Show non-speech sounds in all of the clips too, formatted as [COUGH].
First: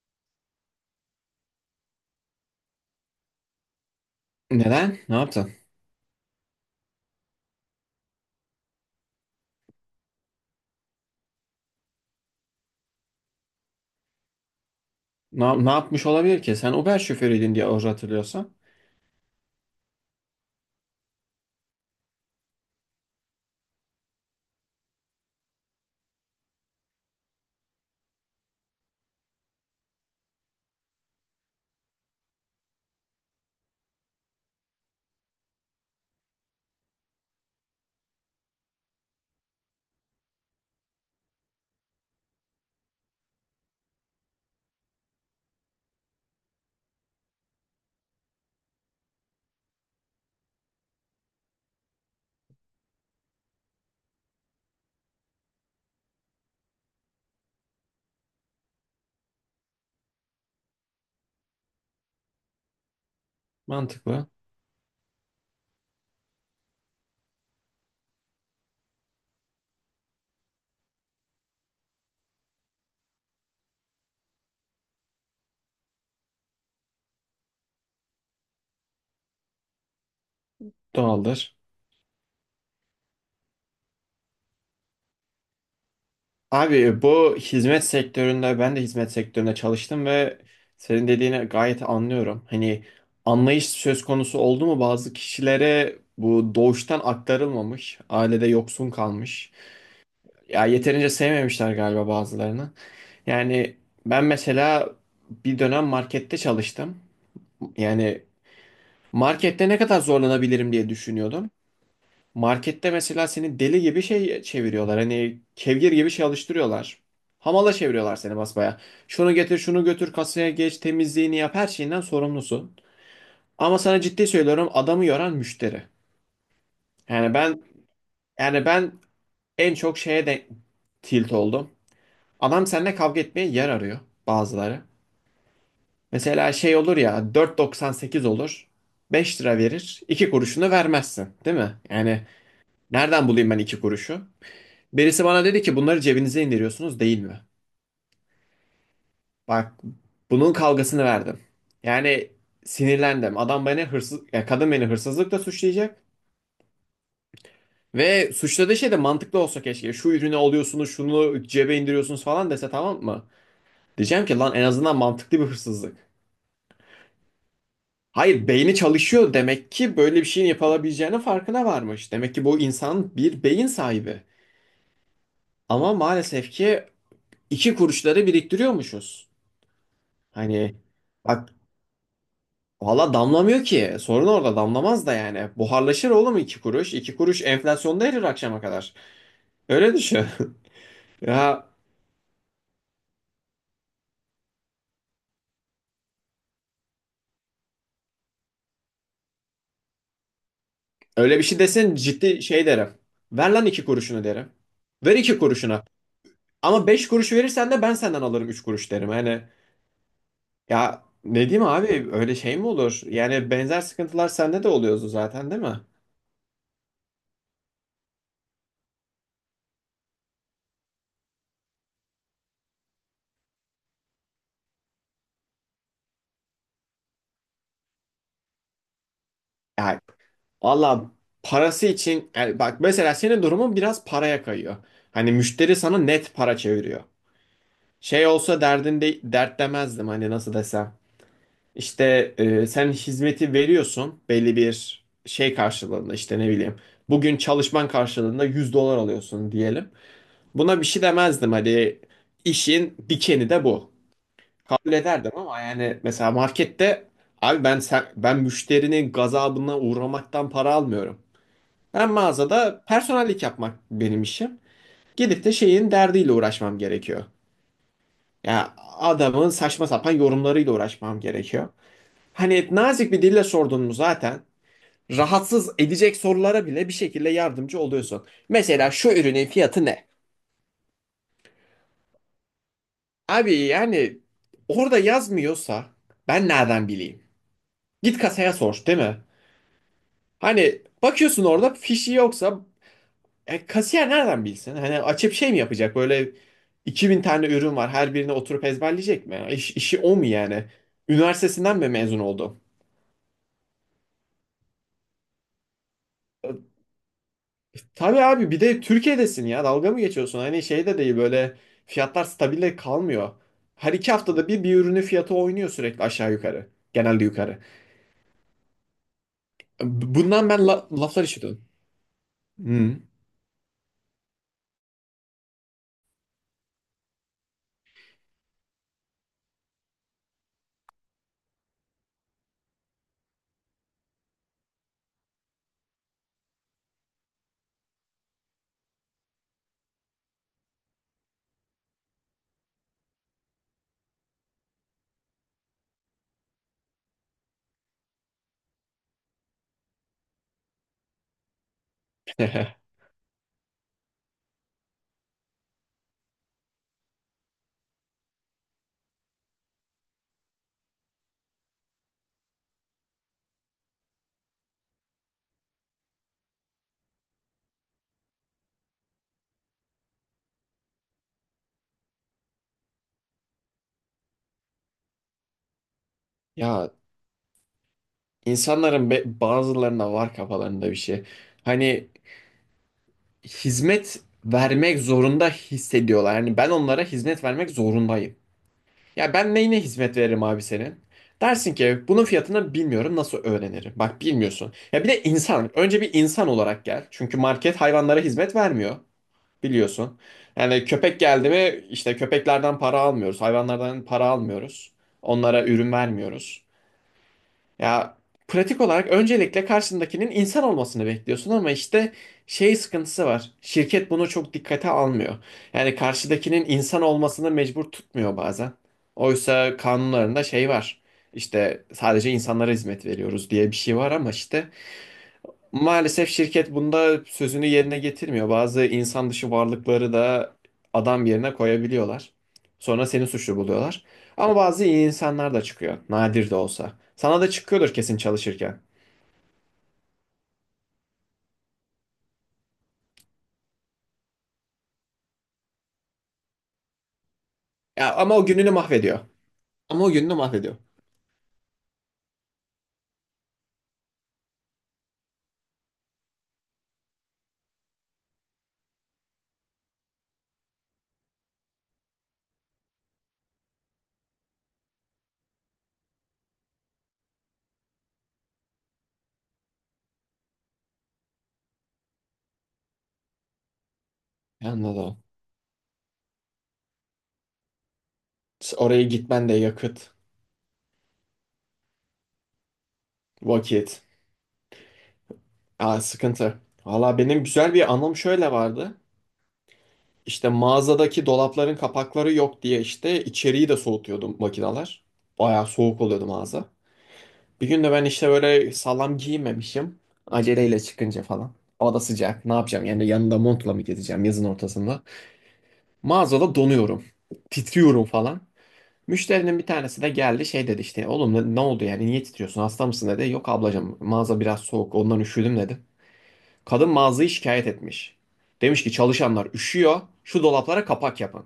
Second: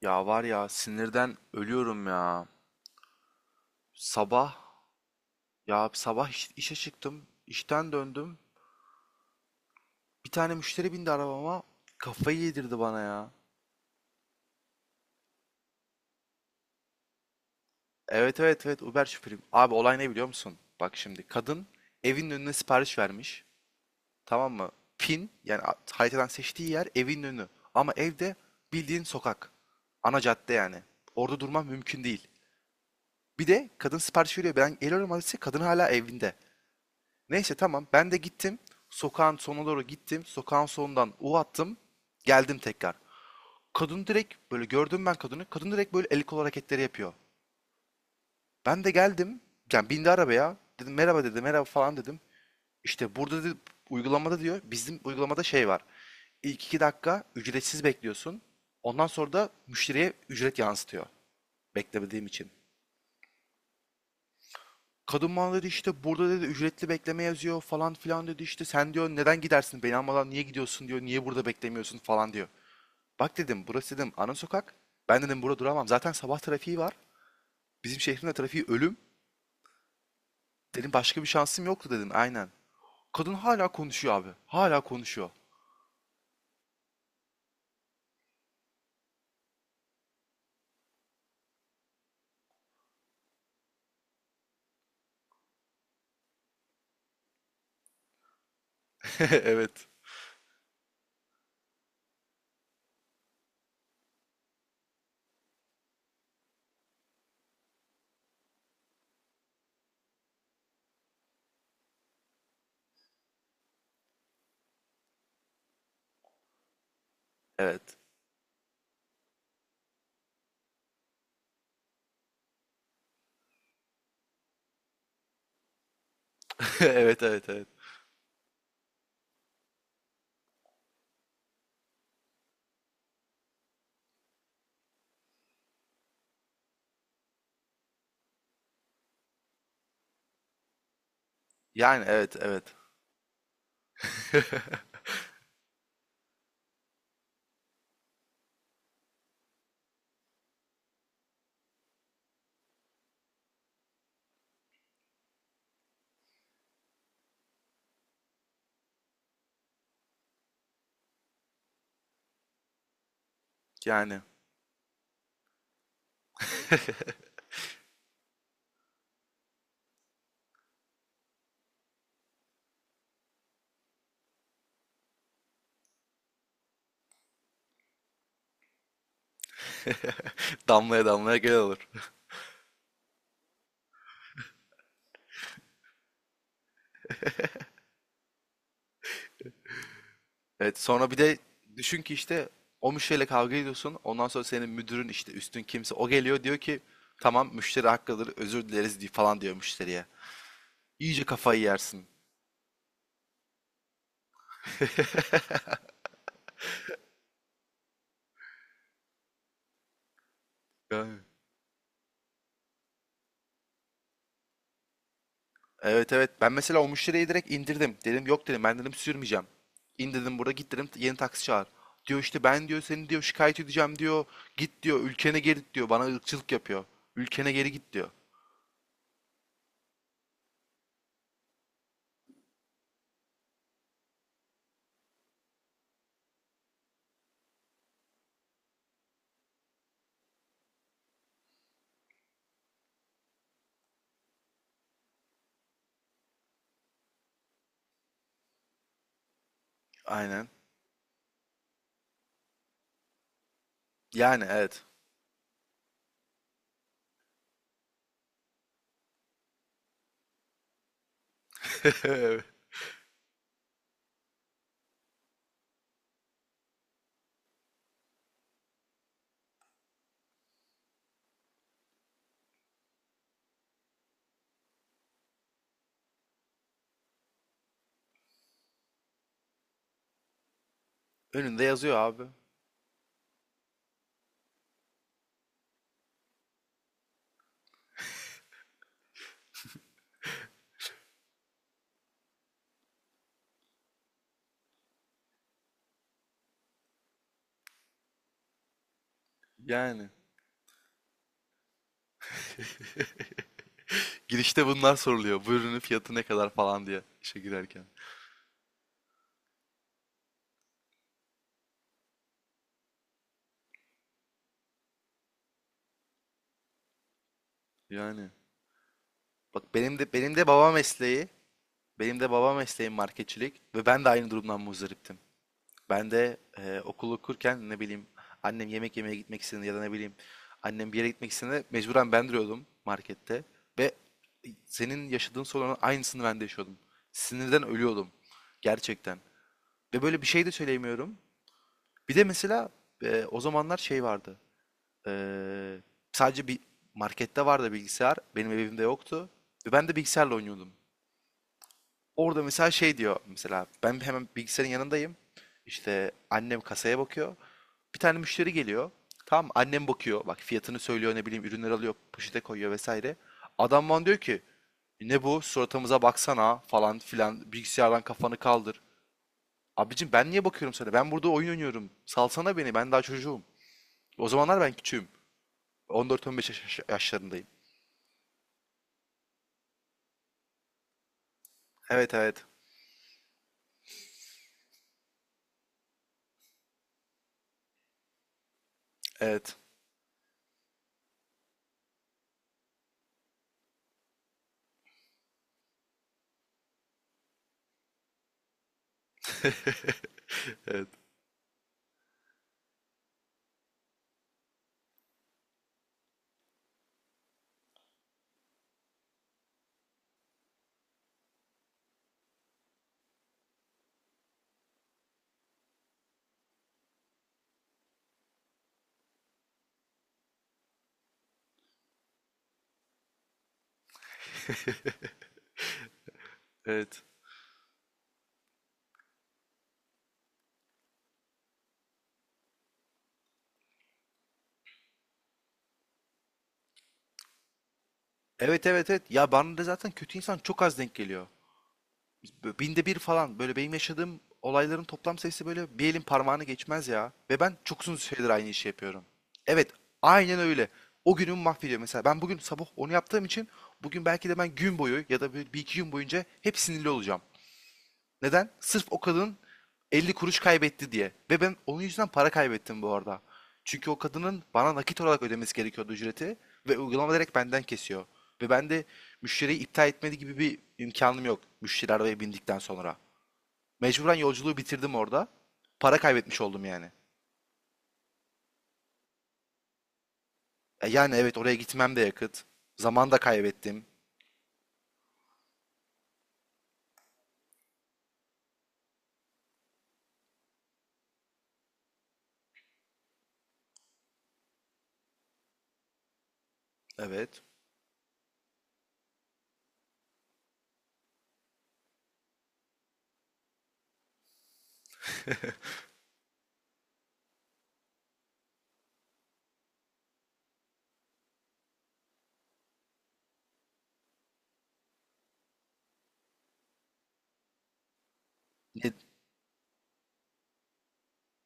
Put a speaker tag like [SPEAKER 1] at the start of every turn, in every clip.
[SPEAKER 1] Ya var ya sinirden ölüyorum ya. Sabah
[SPEAKER 2] Neden? Ne yaptın?
[SPEAKER 1] Ya sabah işe çıktım. İşten döndüm. Bir tane müşteri bindi arabama. Kafayı yedirdi bana ya.
[SPEAKER 2] Ne yapmış olabilir ki? Sen Uber şoförüydün diye orada
[SPEAKER 1] Evet,
[SPEAKER 2] hatırlıyorsan.
[SPEAKER 1] evet, evet, Uber şoförüyüm. Abi olay ne biliyor musun? Bak şimdi kadın evin önüne sipariş vermiş. Tamam mı? Pin yani haritadan seçtiği yer evin önü. Ama evde bildiğin sokak. Ana cadde yani. Orada durmam mümkün değil. Bir de kadın sipariş veriyor. Ben geliyorum adrese, kadın hala evinde. Neyse tamam. Ben de gittim. Sokağın sonuna doğru gittim. Sokağın sonundan U attım. Geldim tekrar. Kadın direkt, böyle gördüm ben kadını. Kadın direkt böyle el kol hareketleri yapıyor. Ben de geldim. Yani bindi arabaya. Dedim merhaba, dedi. Merhaba falan dedim. İşte burada dedi, uygulamada diyor. Bizim uygulamada şey var. İlk 2 dakika ücretsiz bekliyorsun. Ondan sonra da müşteriye ücret yansıtıyor. Beklemediğim için.
[SPEAKER 2] Mantıklı.
[SPEAKER 1] Kadın bana dedi işte burada dedi ücretli bekleme yazıyor falan filan dedi, işte sen diyor neden gidersin beni almadan, niye gidiyorsun diyor, niye burada beklemiyorsun falan diyor. Bak dedim, burası dedim ana sokak, ben dedim burada duramam, zaten sabah trafiği var, bizim şehrin de trafiği ölüm dedim, başka bir
[SPEAKER 2] Doğaldır.
[SPEAKER 1] şansım yoktu dedim, aynen. Kadın hala konuşuyor abi, hala konuşuyor.
[SPEAKER 2] Abi bu hizmet sektöründe ben de hizmet sektöründe çalıştım ve senin dediğini gayet anlıyorum. Hani anlayış söz konusu oldu mu bazı kişilere bu doğuştan aktarılmamış, ailede yoksun kalmış.
[SPEAKER 1] [LAUGHS] Evet,
[SPEAKER 2] Ya yeterince sevmemişler galiba bazılarını. Yani ben mesela bir dönem markette çalıştım. Yani markette ne kadar zorlanabilirim diye düşünüyordum. Markette mesela seni deli gibi şey çeviriyorlar. Hani kevgir gibi şey alıştırıyorlar. Hamala
[SPEAKER 1] evet.
[SPEAKER 2] çeviriyorlar seni basbaya. Şunu getir, şunu götür, kasaya geç, temizliğini yap, her şeyinden sorumlusun. Ama sana ciddi söylüyorum adamı yoran müşteri.
[SPEAKER 1] [LAUGHS] Evet,
[SPEAKER 2] Yani
[SPEAKER 1] evet,
[SPEAKER 2] ben
[SPEAKER 1] evet.
[SPEAKER 2] yani ben en çok şeye de tilt oldum. Adam seninle kavga etmeye yer arıyor bazıları. Mesela şey olur ya 4,98 olur. 5 lira verir. İki kuruşunu vermezsin, değil mi?
[SPEAKER 1] Yani,
[SPEAKER 2] Yani
[SPEAKER 1] evet, evet.
[SPEAKER 2] nereden bulayım ben 2 kuruşu? Birisi bana dedi ki bunları cebinize indiriyorsunuz değil mi? Bak bunun kavgasını verdim. Yani sinirlendim. Adam beni hırsız, ya kadın beni hırsızlıkla suçlayacak. Ve suçladığı şey de mantıklı olsa keşke. Şu ürünü alıyorsunuz, şunu cebe indiriyorsunuz falan dese tamam mı?
[SPEAKER 1] Yani.
[SPEAKER 2] Diyeceğim ki lan en azından mantıklı bir hırsızlık. Hayır beyni çalışıyor demek ki böyle bir şeyin yapılabileceğinin farkına varmış. Demek ki bu insan bir beyin sahibi. Ama maalesef ki iki kuruşları biriktiriyormuşuz.
[SPEAKER 1] [LAUGHS]
[SPEAKER 2] Hani,
[SPEAKER 1] Damlaya damlaya
[SPEAKER 2] bak,
[SPEAKER 1] gel olur.
[SPEAKER 2] valla damlamıyor ki. Sorun orada damlamaz da yani. Buharlaşır oğlum iki kuruş. İki kuruş enflasyonda erir akşama kadar. Öyle düşün.
[SPEAKER 1] Evet, sonra bir
[SPEAKER 2] [LAUGHS]
[SPEAKER 1] de
[SPEAKER 2] Ya
[SPEAKER 1] düşün ki işte o müşteriyle kavga ediyorsun. Ondan sonra senin müdürün, işte üstün kimse o, geliyor diyor ki tamam müşteri haklıdır özür dileriz diye falan diyor müşteriye. İyice
[SPEAKER 2] öyle bir şey
[SPEAKER 1] kafayı
[SPEAKER 2] desen
[SPEAKER 1] yersin.
[SPEAKER 2] ciddi şey derim. Ver lan iki kuruşunu derim. Ver iki kuruşuna. Ama beş kuruş verirsen de ben senden alırım üç kuruş derim. Yani ya
[SPEAKER 1] Yani.
[SPEAKER 2] ne diyeyim abi, öyle şey mi olur? Yani benzer sıkıntılar sende de oluyordu zaten değil mi?
[SPEAKER 1] Evet, evet, ben mesela o müşteriyi direkt indirdim. Dedim yok dedim, ben dedim sürmeyeceğim. İn dedim burada, git dedim yeni taksi çağır. Diyor işte ben diyor seni diyor şikayet edeceğim diyor. Git diyor ülkene geri git diyor, bana ırkçılık yapıyor. Ülkene geri git diyor.
[SPEAKER 2] Ya valla, parası için yani bak mesela senin durumun biraz paraya kayıyor. Hani müşteri sana net para çeviriyor. Şey olsa derdinde dert demezdim hani nasıl desem. İşte sen hizmeti veriyorsun belli bir şey karşılığında işte ne bileyim. Bugün çalışman karşılığında 100 dolar alıyorsun diyelim.
[SPEAKER 1] Aynen.
[SPEAKER 2] Buna bir şey demezdim hani işin dikeni de bu.
[SPEAKER 1] Yani, evet.
[SPEAKER 2] Kabul ederdim ama yani mesela markette abi ben sen, ben müşterinin gazabına uğramaktan para almıyorum. Ben
[SPEAKER 1] [LAUGHS]
[SPEAKER 2] mağazada personellik yapmak benim işim. Gidip de şeyin derdiyle uğraşmam gerekiyor. Ya adamın saçma sapan yorumlarıyla uğraşmam gerekiyor. Hani nazik bir dille sordun mu zaten rahatsız edecek sorulara bile bir şekilde yardımcı oluyorsun. Mesela şu ürünün fiyatı ne?
[SPEAKER 1] Önünde yazıyor abi.
[SPEAKER 2] Abi yani orada yazmıyorsa ben nereden bileyim? Git kasaya sor, değil mi? Hani bakıyorsun orada fişi yoksa kasiyer nereden bilsin? Hani açıp şey mi yapacak? Böyle 2000 tane ürün var. Her birine oturup ezberleyecek mi? İş, işi
[SPEAKER 1] Yani.
[SPEAKER 2] o mu yani? Üniversitesinden mi mezun oldu?
[SPEAKER 1] Girişte bunlar soruluyor. Bu ürünün fiyatı ne kadar falan diye işe girerken.
[SPEAKER 2] Tabii abi bir de Türkiye'desin ya, dalga mı geçiyorsun? Hani şey de değil, böyle fiyatlar stabil kalmıyor. Her iki haftada bir bir ürünün fiyatı oynuyor sürekli aşağı yukarı. Genelde yukarı.
[SPEAKER 1] Yani bak, benim de benim de
[SPEAKER 2] Bundan ben
[SPEAKER 1] baba
[SPEAKER 2] laflar
[SPEAKER 1] mesleği,
[SPEAKER 2] işitiyordum.
[SPEAKER 1] benim de baba mesleğim
[SPEAKER 2] Hmm.
[SPEAKER 1] marketçilik ve ben de aynı durumdan muzdariptim. Ben de okul okurken, ne bileyim, annem yemek yemeye gitmek istediğinde ya da ne bileyim annem bir yere gitmek istediğinde mecburen ben duruyordum markette ve senin yaşadığın sorunun aynısını ben de yaşıyordum. Sinirden ölüyordum gerçekten. Ve böyle bir şey de söyleyemiyorum. Bir de mesela o zamanlar şey vardı. Ee, Sadece bir markette vardı bilgisayar. Benim evimde yoktu. Ve ben de bilgisayarla oynuyordum. Orada mesela
[SPEAKER 2] [LAUGHS]
[SPEAKER 1] şey diyor, mesela ben hemen bilgisayarın yanındayım. İşte annem kasaya bakıyor. Bir tane müşteri geliyor. Tamam mı? Annem bakıyor. Bak fiyatını söylüyor, ne bileyim, ürünler alıyor, poşete koyuyor, vesaire. Adam bana diyor ki ne bu, suratımıza baksana falan filan, bilgisayardan kafanı kaldır. Abicim ben niye bakıyorum sana? Ben burada oyun oynuyorum. Salsana beni, ben daha çocuğum. O zamanlar ben küçüğüm. 14-15
[SPEAKER 2] Ya
[SPEAKER 1] yaşlarındayım.
[SPEAKER 2] insanların bazılarına var kafalarında bir şey. Hani
[SPEAKER 1] Evet, evet.
[SPEAKER 2] hizmet vermek zorunda hissediyorlar. Yani ben onlara hizmet vermek zorundayım. Ya ben
[SPEAKER 1] Evet.
[SPEAKER 2] neyine hizmet veririm abi senin? Dersin ki bunun fiyatını bilmiyorum nasıl öğrenirim? Bak bilmiyorsun. Ya bir de insan. Önce bir insan olarak gel. Çünkü market hayvanlara hizmet vermiyor.
[SPEAKER 1] [LAUGHS]
[SPEAKER 2] Biliyorsun. Yani
[SPEAKER 1] Evet.
[SPEAKER 2] köpek geldi mi işte köpeklerden para almıyoruz. Hayvanlardan para almıyoruz. Onlara ürün vermiyoruz. Ya pratik olarak öncelikle karşındakinin insan olmasını bekliyorsun ama işte şey sıkıntısı var. Şirket bunu çok dikkate almıyor. Yani karşıdakinin insan olmasını mecbur tutmuyor bazen. Oysa kanunlarında şey var. İşte sadece insanlara hizmet veriyoruz diye bir şey var ama işte maalesef şirket
[SPEAKER 1] Evet.
[SPEAKER 2] bunda sözünü yerine getirmiyor. Bazı insan dışı varlıkları da adam yerine koyabiliyorlar. Sonra seni suçlu buluyorlar. Ama bazı iyi insanlar da çıkıyor. Nadir de olsa. Sana da çıkıyordur kesin
[SPEAKER 1] Evet,
[SPEAKER 2] çalışırken.
[SPEAKER 1] evet, evet. Ya bana da zaten kötü insan çok az denk geliyor. Binde bir falan, böyle benim yaşadığım olayların toplam sayısı böyle bir elin parmağını geçmez ya. Ve ben çok uzun
[SPEAKER 2] Ya
[SPEAKER 1] süredir
[SPEAKER 2] ama o
[SPEAKER 1] aynı işi
[SPEAKER 2] gününü
[SPEAKER 1] yapıyorum.
[SPEAKER 2] mahvediyor.
[SPEAKER 1] Evet,
[SPEAKER 2] Ama o gününü
[SPEAKER 1] aynen öyle.
[SPEAKER 2] mahvediyor.
[SPEAKER 1] O günümü mahvediyor. Mesela ben bugün sabah onu yaptığım için bugün belki de ben gün boyu ya da bir iki gün boyunca hep sinirli olacağım. Neden? Sırf o kadın 50 kuruş kaybetti diye. Ve ben onun yüzünden para kaybettim bu arada. Çünkü o kadının bana nakit olarak ödemesi gerekiyordu ücreti ve uygulama direkt benden kesiyor. Ve ben de müşteriyi iptal etmedi gibi bir imkanım yok müşteri arabaya bindikten sonra. Mecburen yolculuğu bitirdim
[SPEAKER 2] Anladım.
[SPEAKER 1] orada. Para kaybetmiş oldum yani.
[SPEAKER 2] Da. Oraya gitmen de yakıt,
[SPEAKER 1] E yani evet, oraya gitmem de yakıt. Zaman da kaybettim.
[SPEAKER 2] vakit. Aa, sıkıntı. Valla benim güzel bir anım şöyle vardı. İşte mağazadaki dolapların kapakları yok diye işte içeriği de soğutuyordu makineler. Bayağı soğuk oluyordu mağaza.
[SPEAKER 1] Evet.
[SPEAKER 2] Bir gün de ben işte böyle sağlam giyinmemişim. Aceleyle çıkınca falan. Hava da sıcak. Ne yapacağım? Yani yanında montla mı gezeceğim yazın ortasında? Mağazada donuyorum. Titriyorum falan. Müşterinin bir tanesi de geldi şey dedi işte oğlum ne oldu yani niye titriyorsun hasta mısın dedi. Yok ablacığım mağaza biraz soğuk ondan üşüdüm dedi. Kadın mağazayı şikayet etmiş. Demiş ki
[SPEAKER 1] Ne-
[SPEAKER 2] çalışanlar üşüyor şu dolaplara kapak yapın.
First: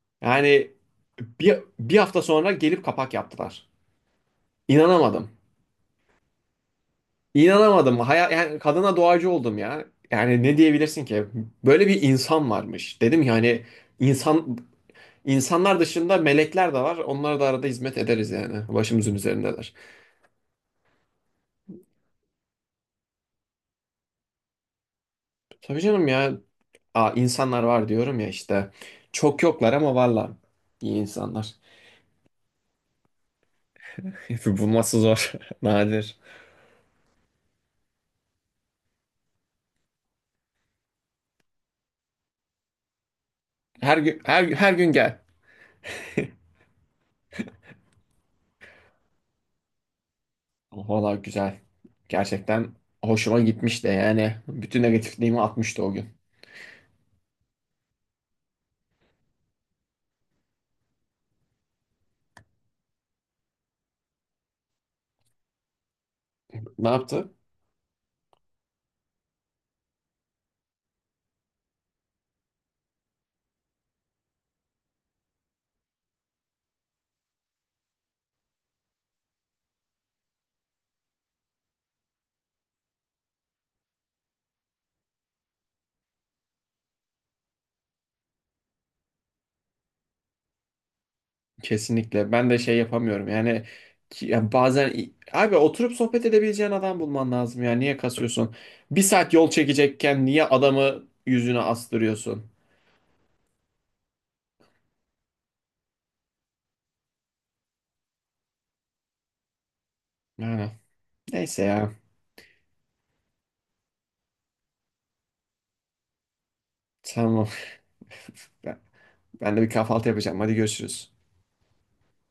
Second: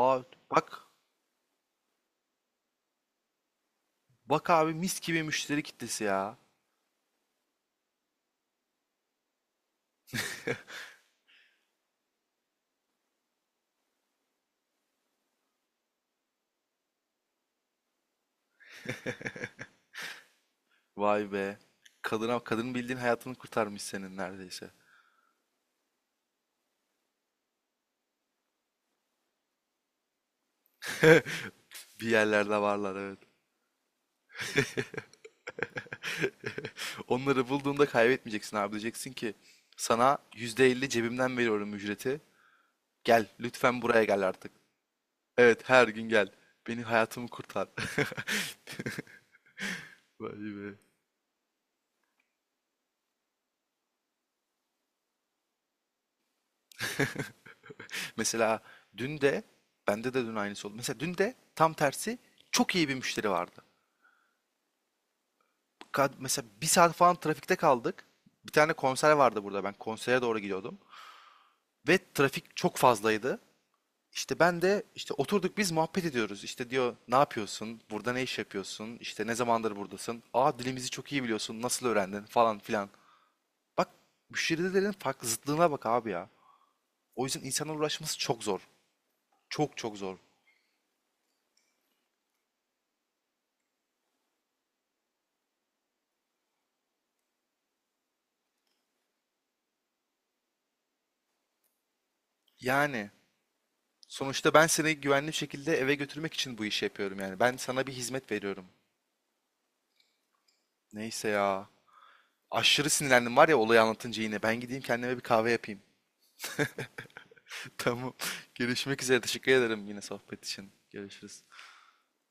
[SPEAKER 1] Aa
[SPEAKER 2] Yani
[SPEAKER 1] bak.
[SPEAKER 2] bir hafta sonra gelip kapak yaptılar.
[SPEAKER 1] Bak abi, mis gibi
[SPEAKER 2] İnanamadım.
[SPEAKER 1] müşteri kitlesi ya.
[SPEAKER 2] İnanamadım. Yani kadına doğacı oldum ya. Yani ne diyebilirsin ki? Böyle bir insan varmış. Dedim ya hani insan insanlar dışında melekler de var. Onlara da arada hizmet ederiz yani. Başımızın üzerindeler.
[SPEAKER 1] Vay be. Kadına, kadının bildiğin hayatını kurtarmış senin neredeyse.
[SPEAKER 2] Tabii canım ya. Aa, insanlar var diyorum ya işte. Çok yoklar ama varlar. İyi
[SPEAKER 1] [LAUGHS]
[SPEAKER 2] insanlar.
[SPEAKER 1] Bir yerlerde varlar, evet.
[SPEAKER 2] [LAUGHS] Bulması zor. [LAUGHS] Nadir.
[SPEAKER 1] [LAUGHS] Onları bulduğunda kaybetmeyeceksin abi. Diyeceksin ki sana %50 cebimden veriyorum ücreti. Gel lütfen,
[SPEAKER 2] Her
[SPEAKER 1] buraya
[SPEAKER 2] gün
[SPEAKER 1] gel
[SPEAKER 2] her,
[SPEAKER 1] artık.
[SPEAKER 2] gün- her gün gel.
[SPEAKER 1] Evet, her gün gel. Beni, hayatımı kurtar. [LAUGHS] Vay be.
[SPEAKER 2] Valla güzel. Gerçekten hoşuma gitmişti yani. Bütün negatifliğimi atmıştı o gün.
[SPEAKER 1] Mesela dün de, bende de dün aynısı oldu. Mesela dün de tam tersi çok iyi bir müşteri vardı. Mesela bir
[SPEAKER 2] Ne
[SPEAKER 1] saat falan
[SPEAKER 2] yaptı?
[SPEAKER 1] trafikte kaldık. Bir tane konser vardı burada. Ben konsere doğru gidiyordum. Ve trafik çok fazlaydı. İşte ben de, işte oturduk biz muhabbet ediyoruz. İşte diyor ne yapıyorsun? Burada ne iş yapıyorsun? İşte ne zamandır buradasın? Aa, dilimizi çok iyi biliyorsun. Nasıl öğrendin? Falan filan. Bak müşterilerin farklı zıtlığına bak abi ya. O yüzden insanlarla uğraşması çok zor. Çok çok zor.
[SPEAKER 2] Kesinlikle. Ben de şey yapamıyorum. Yani, ya bazen abi oturup sohbet edebileceğin adam bulman lazım ya. Niye kasıyorsun? Bir saat yol çekecekken niye adamı yüzüne astırıyorsun?
[SPEAKER 1] Yani sonuçta ben seni güvenli bir şekilde eve götürmek için bu işi yapıyorum yani. Ben sana bir hizmet veriyorum.
[SPEAKER 2] Yani
[SPEAKER 1] Neyse
[SPEAKER 2] neyse
[SPEAKER 1] ya.
[SPEAKER 2] ya.
[SPEAKER 1] Aşırı sinirlendim var ya, olayı anlatınca yine. Ben gideyim kendime bir kahve yapayım.
[SPEAKER 2] Tamam.
[SPEAKER 1] Tamam.
[SPEAKER 2] [LAUGHS] Ben,
[SPEAKER 1] Görüşmek üzere. Teşekkür
[SPEAKER 2] ben de bir
[SPEAKER 1] ederim yine
[SPEAKER 2] kahvaltı yapacağım.
[SPEAKER 1] sohbet
[SPEAKER 2] Hadi
[SPEAKER 1] için.
[SPEAKER 2] görüşürüz.
[SPEAKER 1] Görüşürüz.